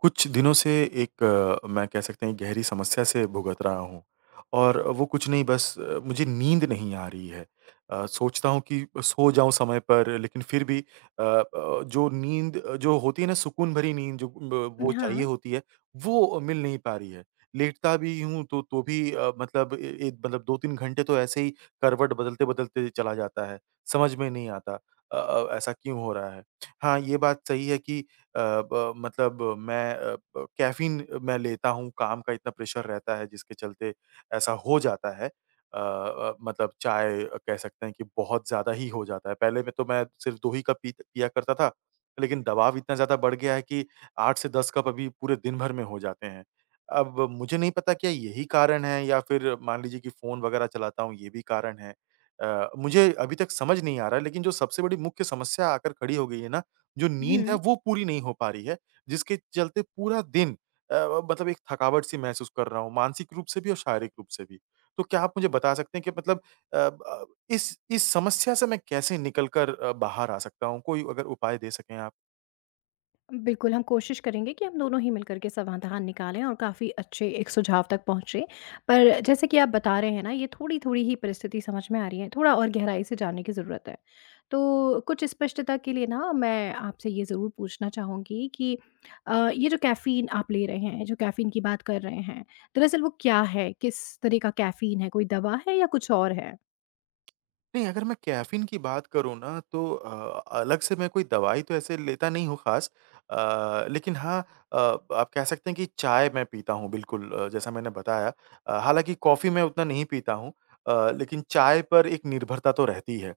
कुछ दिनों से एक मैं कह सकते हैं गहरी समस्या से भुगत रहा हूँ और वो कुछ नहीं बस मुझे नींद नहीं आ रही है। सोचता हूँ कि सो जाऊँ समय पर लेकिन फिर भी जो नींद जो होती है ना सुकून भरी नींद जो ब वो चाहिए हाँ, होती है, वो मिल नहीं पा रही है। लेटता भी हूँ तो भी मतलब ए ए मतलब 2-3 घंटे तो ऐसे ही करवट बदलते-बदलते चला जाता है, समझ में नहीं आता ऐसा क्यों हो रहा है। हाँ, ये बात सही है कि अ, ब मतलब मैं अ, ब कैफ़ीन मैं लेता हूँ, काम का इतना प्रेशर रहता है जिसके चलते ऐसा हो जाता है। मतलब चाय कह सकते हैं कि बहुत ज़्यादा ही हो जाता है। पहले में तो मैं सिर्फ़ 2 ही कप पी पिया करता था, लेकिन दबाव इतना ज़्यादा बढ़ गया है कि 8 से 10 कप अभी पूरे दिन भर में हो जाते हैं। अब मुझे नहीं पता क्या यही कारण है या फिर मान लीजिए कि फ़ोन वग़ैरह चलाता हूँ ये भी कारण है। मुझे अभी तक समझ नहीं आ रहा है लेकिन जो सबसे बड़ी मुख्य समस्या आकर खड़ी हो गई है ना जो नींद है हुँ। वो पूरी नहीं हो पा रही है, जिसके चलते पूरा दिन अ, मतलब एक थकावट सी महसूस कर रहा हूँ, मानसिक रूप से भी और शारीरिक रूप से भी। तो क्या आप मुझे बता सकते हैं कि मतलब अ, ब इस समस्या से मैं कैसे निकल कर बाहर आ सकता हूँ? कोई अगर उपाय दे सकें आप। बिल्कुल, हम कोशिश करेंगे कि हम दोनों ही मिलकर के समाधान निकालें और काफ़ी अच्छे एक सुझाव तक पहुँचे। पर जैसे कि आप बता रहे हैं ना, ये थोड़ी-थोड़ी ही परिस्थिति समझ में आ रही है, थोड़ा और गहराई से जानने की ज़रूरत है। तो कुछ स्पष्टता के लिए ना मैं आपसे ये ज़रूर पूछना चाहूँगी कि ये जो कैफ़ीन आप ले रहे हैं, जो कैफ़ीन की बात कर रहे हैं, दरअसल वो क्या है? किस तरह का कैफ़ीन है? कोई दवा है या कुछ और है? नहीं, अगर मैं कैफ़ीन की बात करूँ ना तो अलग से मैं कोई दवाई तो ऐसे लेता नहीं हूँ ख़ास। लेकिन हाँ, आप कह सकते हैं कि चाय मैं पीता हूँ बिल्कुल, जैसा मैंने बताया। हालाँकि कॉफ़ी मैं उतना नहीं पीता हूँ, लेकिन चाय पर एक निर्भरता तो रहती है।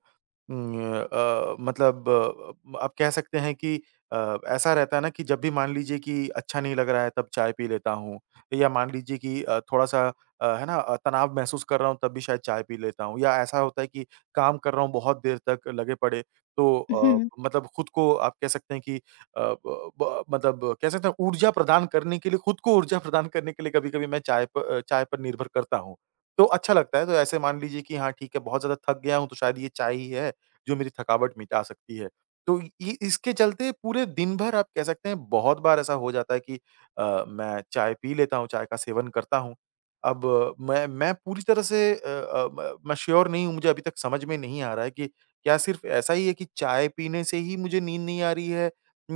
उम, मतलब आप कह सकते हैं कि ऐसा रहता है ना कि जब भी मान लीजिए कि अच्छा नहीं लग रहा है तब चाय पी लेता हूँ या मान लीजिए कि थोड़ा-सा है ना, तनाव महसूस कर रहा हूँ तब भी शायद चाय पी लेता हूँ या ऐसा होता है कि काम कर रहा हूँ बहुत देर तक लगे पड़े। तो हुँ, मतलब खुद को आप कह सकते हैं कि अ, ब ब मतलब कह सकते हैं ऊर्जा प्रदान करने के लिए खुद को ऊर्जा प्रदान करने के लिए कभी-कभी मैं चाय पर निर्भर करता हूँ। तो अच्छा लगता है तो ऐसे मान लीजिए कि हाँ ठीक है, बहुत ज़्यादा थक गया हूँ तो शायद ये चाय ही है जो मेरी थकावट मिटा सकती है। तो ये इसके चलते पूरे दिन भर आप कह सकते हैं बहुत बार ऐसा हो जाता है कि मैं चाय पी लेता हूँ, चाय का सेवन करता हूँ। अब मैं पूरी तरह से अ अ, म मैं श्योर नहीं हूँ, मुझे अभी तक समझ में नहीं आ रहा है कि क्या सिर्फ़ ऐसा ही है कि चाय पीने से ही मुझे नींद नहीं आ रही है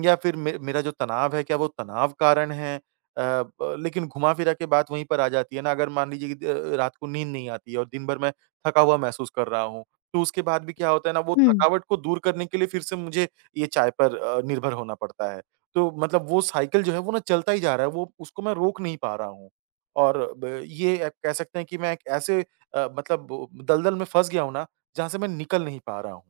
या फिर मे मेरा जो तनाव है, क्या वो तनाव कारण है? अ, ब लेकिन घुमा-फिरा के बात वहीं पर आ जाती है ना, अगर मान लीजिए कि द रात को नींद नहीं आती है और दिन भर मैं थका हुआ महसूस कर रहा हूँ। तो उसके बाद भी क्या होता है ना, वो हुँ। थकावट को दूर करने के लिए फिर से मुझे ये चाय पर निर्भर होना पड़ता है। तो मतलब वो साइकिल जो है वो ना चलता ही जा रहा है, वो उसको मैं रोक नहीं पा रहा हूँ। और ब ये कह सकते हैं कि मैं एक ऐसे मतलब दलदल में फँस गया हूँ ना, जहाँ से मैं निकल नहीं पा रहा हूँ।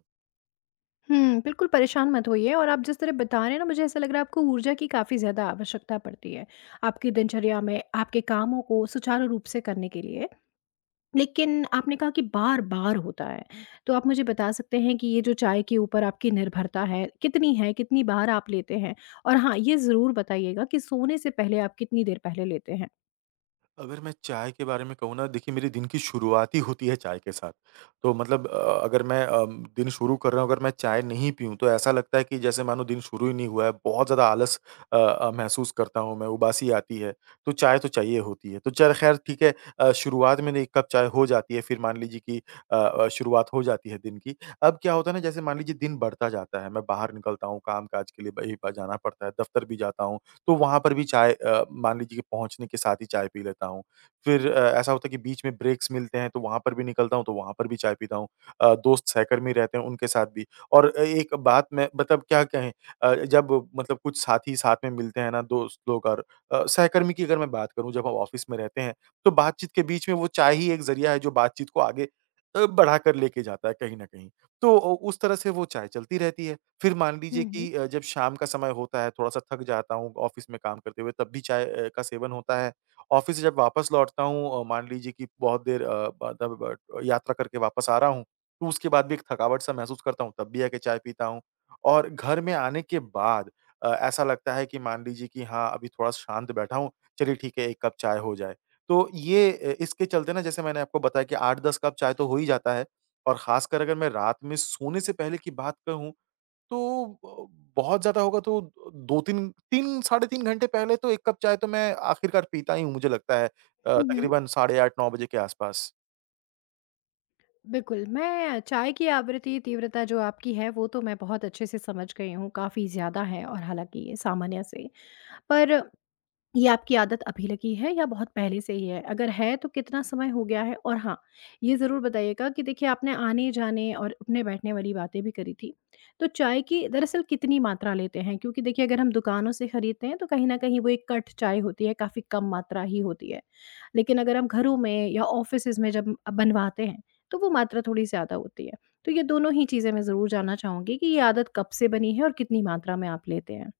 हुँ, बिल्कुल परेशान मत होइए, और आप जिस तरह बता रहे हैं ना, मुझे ऐसा लग रहा है आपको ऊर्जा की काफ़ी ज़्यादा आवश्यकता पड़ती है, आपकी दिनचर्या में आपके कामों को सुचारू रूप से करने के लिए। लेकिन आपने कहा कि बार-बार होता है, तो आप मुझे बता सकते हैं कि ये जो चाय के ऊपर आपकी निर्भरता है, कितनी बार आप लेते हैं? और हाँ, ये ज़रूर बताइएगा कि सोने से पहले आप कितनी देर पहले लेते हैं? अगर मैं चाय के बारे में कहूँ ना, देखिए, मेरे दिन की शुरुआत ही होती है चाय के साथ। तो मतलब अगर मैं दिन शुरू कर रहा हूँ, अगर मैं चाय नहीं पीऊँ तो ऐसा लगता है कि जैसे मानो दिन शुरू ही नहीं हुआ है। बहुत ज़्यादा आलस महसूस करता हूँ मैं, उबासी आती है। तो चाय तो चाहिए होती है। तो चल ख़ैर ठीक है, शुरुआत में 1 कप चाय हो जाती है, फिर मान लीजिए कि शुरुआत हो जाती है दिन की। अब क्या होता है ना, जैसे मान लीजिए दिन बढ़ता जाता है, मैं बाहर निकलता हूँ काम-काज के लिए, ब ही जाना पड़ता है, दफ़्तर भी जाता हूँ। तो वहाँ पर भी चाय, मान लीजिए कि पहुँचने के साथ ही चाय पी लेता हूँ। फिर ऐसा होता है कि बीच में ब्रेक्स मिलते हैं, तो वहाँ पर भी निकलता हूँ, तो वहाँ पर भी चाय पीता हूँ। दोस्त सहकर्मी रहते हैं, उनके साथ भी। और एक बात मैं मतलब क्या कहें, जब मतलब कुछ साथी साथ में मिलते हैं ना दोस्त लोग और सहकर्मी की अगर मैं बात करूँ, जब हम ऑफ़िस में रहते हैं, तो बातचीत के बीच में वो चाय ही एक ज़रिया है जो बातचीत को आगे बढ़ाकर लेके जाता है कहीं न कहीं। तो उस तरह से वो चाय चलती रहती है। फिर मान लीजिए हुँ, हुँ। कि जब शाम का समय होता है, थोड़ा-सा थक जाता हूँ ऑफ़िस में काम करते हुए, तब भी चाय का सेवन होता है। ऑफ़िस से जब वापस लौटता हूँ मान लीजिए कि बहुत देर अ, ब तब ब यात्रा करके वापस आ रहा हूँ, तो उसके बाद भी एक थकावट-सा महसूस करता हूँ, तब भी आके चाय पीता हूँ। और घर में आने के बाद ऐसा लगता है कि मान लीजिए कि हाँ, अभी थोड़ा शांत बैठा हूँ, चलिए ठीक है, 1 कप चाय हो जाए। तो ये इसके चलते ना, जैसे मैंने आपको बताया कि 8-10 कप चाय तो हो ही जाता है। और ख़ासकर अगर मैं रात में सोने से पहले की बात कहूँ तो ब बहुत ज़्यादा होगा तो 2-3 3 साढ़े 3 घंटे पहले तो 1 कप चाय तो मैं आखिरकार पीता ही हूँ। मुझे लगता है हुँ, हुँ। तकरीबन साढ़े 8-9 बजे के आस-पास। बिल्कुल, मैं चाय की आवृत्ति तीव्रता जो आपकी है वो तो मैं बहुत अच्छे से समझ गई हूँ, काफ़ी ज़्यादा है और हालाँकि ये सामान्य से। पर ये आपकी आदत अभी लगी है या बहुत पहले से ही है? अगर है तो कितना समय हो गया है? और हाँ, ये ज़रूर बताइएगा कि देखिए आपने आने-जाने और उठने-बैठने वाली बातें भी करी थी। तो चाय की दरअसल कितनी मात्रा लेते हैं? क्योंकि देखिए अगर हम दुकानों से खरीदते हैं तो कहीं न कहीं वो एक कट चाय होती है, काफ़ी कम मात्रा ही होती है। लेकिन अगर हम घरों में या ऑफ़िसेज़ में जब बनवाते हैं, तो वो मात्रा थोड़ी ज़्यादा होती है। तो ये दोनों ही चीज़ें मैं ज़रूर जानना चाहूँगी कि ये आदत कब से बनी है और कितनी मात्रा में आप लेते हैं?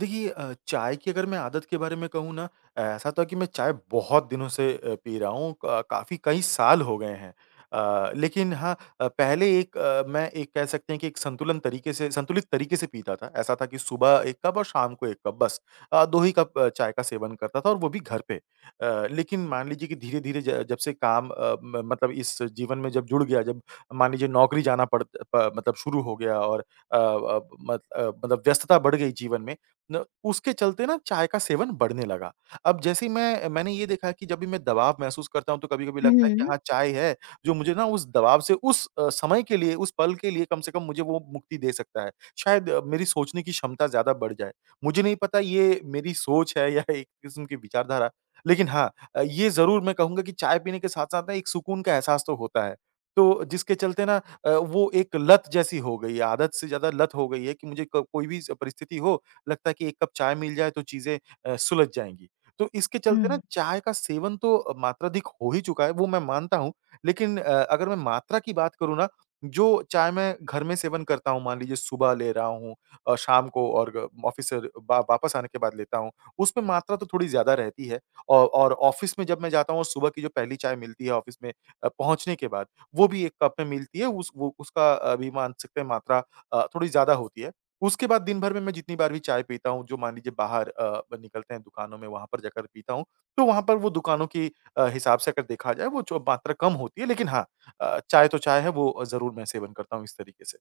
देखिए, चाय की अगर मैं आदत के बारे में कहूँ ना, ऐसा तो है कि मैं चाय बहुत दिनों से पी रहा हूँ, क काफ़ी कई साल हो गए हैं। लेकिन हाँ, पहले एक अ, मैं एक कह सकते हैं कि एक संतुलन तरीके से संतुलित तरीके से पीता था। ऐसा था कि सुबह 1 कप और शाम को 1 कप, बस 2 ही कप चाय का सेवन करता था, और वो भी घर पे। लेकिन मान लीजिए कि धीरे-धीरे ज जब से काम अ, म मतलब इस जीवन में जब जुड़ गया, जब मान लीजिए नौकरी जाना पड़ प मतलब शुरू हो गया, और अ, अब मत अ, मतलब व्यस्तता बढ़ गई जीवन में, न उसके चलते ना चाय का सेवन बढ़ने लगा। अब जैसे ही मैंने ये देखा कि जब भी मैं दबाव महसूस करता हूँ, तो कभी-कभी लगता है कि हुँ। हाँ, चाय है, जो मुझे ना उस दबाव से, उस समय के लिए, उस पल के लिए कम से कम मुझे वो मुक्ति दे सकता है। शायद मेरी सोचने की क्षमता ज़्यादा बढ़ जाए। मुझे नहीं पता ये मेरी सोच है या एक किस्म की विचारधारा, लेकिन हाँ, ये ज़रूर मैं कहूँगा कि चाय पीने के साथ-साथ ना एक सुकून का एहसास तो होता है। तो जिसके चलते ना वो एक लत जैसी हो गई है, आदत से ज़्यादा लत हो गई है, कि मुझे क कोई भी स परिस्थिति हो, लगता है कि एक कप चाय मिल जाए तो चीज़ें सुलझ जाएँगी। तो इसके चलते ना हुँ। चाय का सेवन तो मात्राधिक हो ही चुका है, वो मैं मानता हूँ। लेकिन अगर मैं मात्रा की बात करूँ ना, जो चाय मैं घर में सेवन करता हूँ, मान लीजिए सुबह ले रहा हूँ, शाम को और ग ऑफ़िस से वा वापस आने के बाद लेता हूँ, उसमें मात्रा तो थोड़ी ज़्यादा रहती है। औ और ऑफ़िस में जब मैं जाता हूँ, और सुबह की जो पहली चाय मिलती है ऑफ़िस में पहुँचने के बाद, वो भी 1 कप में मिलती है, उस वो उसका भी मान सकते हैं मात्रा थोड़ी ज़्यादा होती है। उसके बाद दिन भर में मैं जितनी बार भी चाय पीता हूँ, जो मान लीजिए बाहर अ, ब निकलते हैं दुकानों में, वहाँ पर जाकर पीता हूँ, तो वहाँ पर वो दुकानों की हिसाब से अगर देखा जाए वो जो मात्रा कम होती है, लेकिन हाँ, चाय तो चाय है, वो ज़रूर मैं सेवन करता हूँ इस तरीके से।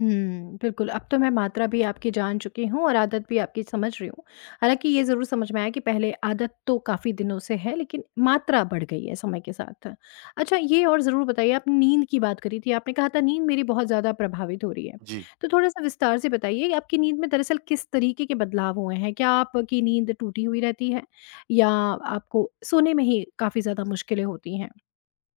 हुँ, बिल्कुल, अब तो मैं मात्रा भी आपकी जान चुकी हूँ और आदत भी आपकी समझ रही हूँ। हालाँकि ये ज़रूर समझ में आया कि पहले आदत तो काफ़ी दिनों से है, लेकिन मात्रा बढ़ गई है समय के साथ। अच्छा ये और ज़रूर बताइए, आपने नींद की बात करी थी, आपने कहा था नींद मेरी बहुत ज़्यादा प्रभावित हो रही है। जी। तो थोड़ा-सा विस्तार से बताइए कि आपकी नींद में दरअसल किस तरीके के बदलाव हुए हैं? क्या आपकी नींद टूटी हुई रहती है, या आपको सोने में ही काफ़ी ज़्यादा मुश्किलें होती हैं?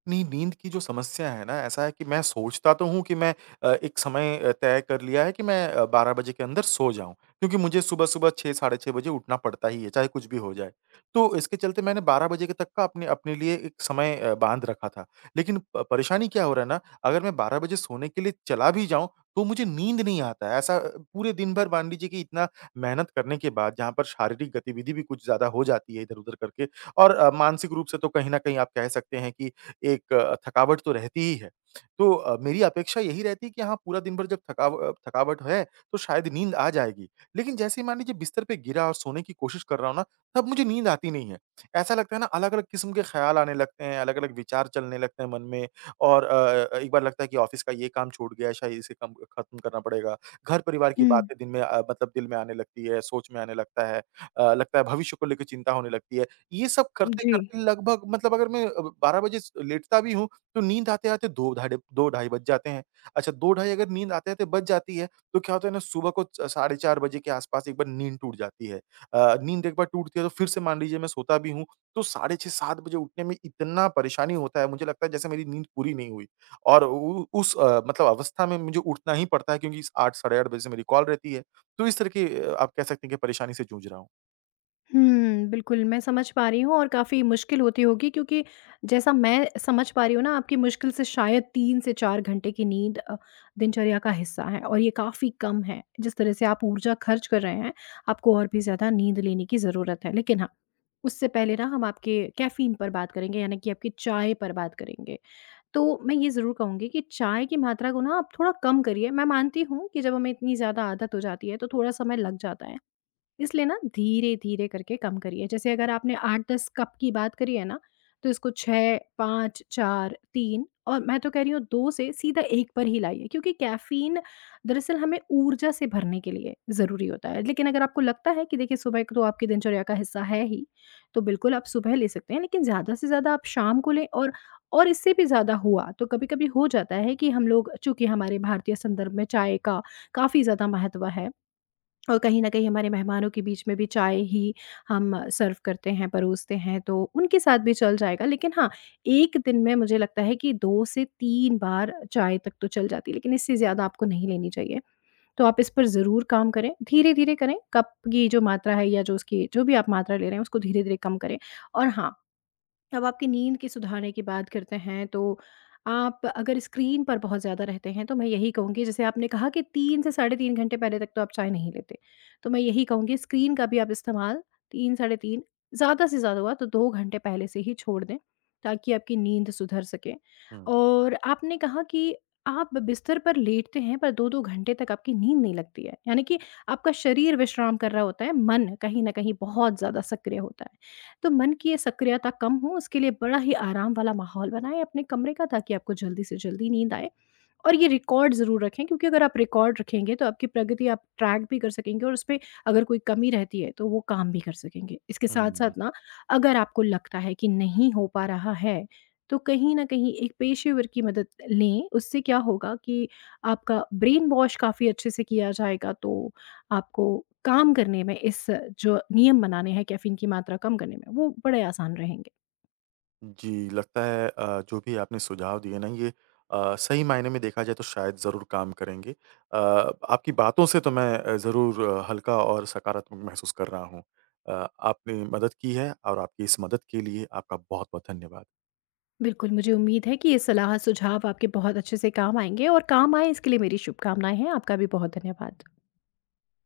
नहीं, नींद की जो समस्या है ना, ऐसा है कि मैं सोचता तो हूँ कि मैं एक समय तय कर लिया है कि मैं 12 बजे के अंदर सो जाऊँ, क्योंकि मुझे सुबह-सुबह 6 साढ़े 6 बजे उठना पड़ता ही है, चाहे कुछ भी हो जाए। तो इसके चलते मैंने 12 बजे के तक का अपने अपने लिए एक समय बाँध रखा था। लेकिन प परेशानी क्या हो रहा है ना, अगर मैं 12 बजे सोने के लिए चला भी जाऊँ, तो मुझे नींद नहीं आता है। ऐसा पूरे दिन भर मान लीजिए कि इतना मेहनत करने के बाद, जहाँ पर शारीरिक गतिविधि भी कुछ ज़्यादा हो जाती है इधर-उधर करके, और मानसिक रूप से तो कहीं न कहीं आप कह सकते हैं कि एक थकावट तो रहती ही है। तो मेरी अपेक्षा यही रहती है कि हाँ, पूरा दिन भर जब थकावट है, तो शायद नींद आ जाएगी। लेकिन जैसे ही मान लीजिए बिस्तर पे गिरा और सोने की कोशिश कर रहा हूँ ना, तब मुझे नींद आती नहीं है। ऐसा लगता है ना, अलग-अलग किस्म के ख़्याल आने लगते हैं, अलग-अलग विचार चलने लगते हैं मन में। और एक बार लगता है कि ऑफ़िस का ये काम छूट गया, शायद इसे कम ख़त्म करना पड़ेगा। घर-परिवार की हुँ, बातें दिन में मतलब दिल में आने लगती है, सोच में आने लगता है। लगता है भविष्य को लेके चिंता होने लगती है। ये सब जी। करते-करते लगभग मतलब अगर मैं 12 बजे स लेटता भी हूँ, तो नींद आते-आते 2 ढाई बज जाते हैं। अच्छा, 2 ढाई अगर नींद आते-आते बज जाती है, तो क्या होता है ना, सुबह को च साढ़े 4 बजे के आस-पास एक बार नींद टूट जाती है। नींद एक बार टूटती है तो फिर से मान लीजिए मैं सोता भी हूँ, तो साढ़े 6-7 बजे उठने में इतना परेशानी होता है, मुझे लगता है जैसे मेरी नींद पूरी नहीं हुई। और उ उस मतलब अवस्था में मुझे उठना ही पड़ता है, क्योंकि स 8 साढ़े 8 बजे से मेरी कॉल रहती है। तो इस तरह की आप कह सकते हैं कि परेशानी से जूझ रहा हूँ। हुँ, बिल्कुल, मैं समझ पा रही हूँ और काफ़ी मुश्किल होती होगी, क्योंकि जैसा मैं समझ पा रही हूँ ना, आपकी मुश्किल से शायद 3 से 4 घंटे की नींद दिनचर्या का हिस्सा है, और ये काफ़ी कम है। जिस तरह से आप ऊर्जा खर्च कर रहे हैं, आपको और भी ज़्यादा नींद लेने की ज़रूरत है। लेकिन हाँ, उससे पहले ना हम आपके कैफ़ीन पर बात करेंगे, यानी कि आपकी चाय पर बात करेंगे। तो मैं ये ज़रूर कहूँगी कि चाय की मात्रा को ना आप थोड़ा कम करिए। मैं मानती हूँ कि जब हमें इतनी ज़्यादा आदत हो जाती है, तो थोड़ा समय लग जाता है। इसलिए ना धीरे-धीरे करके कम करिए। जैसे अगर आपने 8-10 कप की बात करी है ना, तो इसको 6, 5, 4, 3 और मैं तो कह रही हूँ 2 से सीधा 1 पर ही लाइए, क्योंकि कैफ़ीन दरअसल हमें ऊर्जा से भरने के लिए ज़रूरी होता है। लेकिन अगर आपको लगता है कि देखिए सुबह तो आपकी दिनचर्या का हिस्सा है ही, तो बिल्कुल आप सुबह ले सकते हैं, लेकिन ज़्यादा से ज़्यादा आप शाम को लें। और इससे भी ज़्यादा हुआ तो कभी-कभी हो जाता है कि हम लोग, चूँकि हमारे भारतीय संदर्भ में चाय का काफ़ी ज़्यादा महत्व है। और कहीं न कहीं हमारे मेहमानों के बीच में भी चाय ही हम सर्व करते हैं, परोसते हैं, तो उनके साथ भी चल जाएगा। लेकिन हाँ, 1 दिन में मुझे लगता है कि 2 से 3 बार चाय तक तो चल जाती है, लेकिन इससे ज़्यादा आपको नहीं लेनी चाहिए। तो आप इस पर ज़रूर काम करें, धीरे-धीरे करें। कप की जो मात्रा है, या जो उसकी जो भी आप मात्रा ले रहे हैं, उसको धीरे-धीरे कम करें। और हाँ, अब आपकी नींद की सुधारने की बात करते हैं। तो आप अगर स्क्रीन पर बहुत ज़्यादा रहते हैं, तो मैं यही कहूँगी, जैसे आपने कहा कि 3 से साढ़े 3 घंटे पहले तक तो आप चाय नहीं लेते। तो मैं यही कहूँगी स्क्रीन का भी आप इस्तेमाल 3 साढ़े 3, ज़्यादा से ज़्यादा हुआ तो 2 घंटे पहले से ही छोड़ दें, ताकि आपकी नींद सुधर सके। हुँ, और आपने कहा कि आप बिस्तर पर लेटते हैं, पर 2-2 घंटे तक आपकी नींद नहीं लगती है। यानी कि आपका शरीर विश्राम कर रहा होता है, मन कहीं न कहीं बहुत ज़्यादा सक्रिय होता है। तो मन की ये सक्रियता कम हो, उसके लिए बड़ा ही आराम वाला माहौल बनाएँ अपने कमरे का, ताकि आपको जल्दी से जल्दी नींद आए। और ये रिकॉर्ड ज़रूर रखें, क्योंकि अगर आप रिकॉर्ड रखेंगे, तो आपकी प्रगति आप ट्रैक भी कर सकेंगे, और उसपे अगर कोई कमी रहती है तो वो काम भी कर सकेंगे। इसके हुँ। साथ-साथ ना, अगर आपको लगता है कि नहीं हो पा रहा है, तो कहीं न कहीं एक पेशेवर की मदद लें। उससे क्या होगा कि आपका ब्रेन वॉश काफ़ी अच्छे से किया जाएगा, तो आपको काम करने में, इस जो नियम बनाने हैं कैफ़ीन की मात्रा कम करने में, वो बड़े आसान रहेंगे। जी, लगता है जो भी आपने सुझाव दिए ना, ये सही मायने में देखा जाए तो शायद ज़रूर काम करेंगे। आपकी बातों से तो मैं ज़रूर हल्का और सकारात्मक महसूस कर रहा हूँ। आपने मदद की है और आपकी इस मदद के लिए आपका बहुत-बहुत धन्यवाद। बिल्कुल, मुझे उम्मीद है कि ये सलाह सुझाव आपके बहुत अच्छे से काम आएँगे, और काम आएँ इसके लिए मेरी शुभकामनाएँ हैं। आपका भी बहुत धन्यवाद।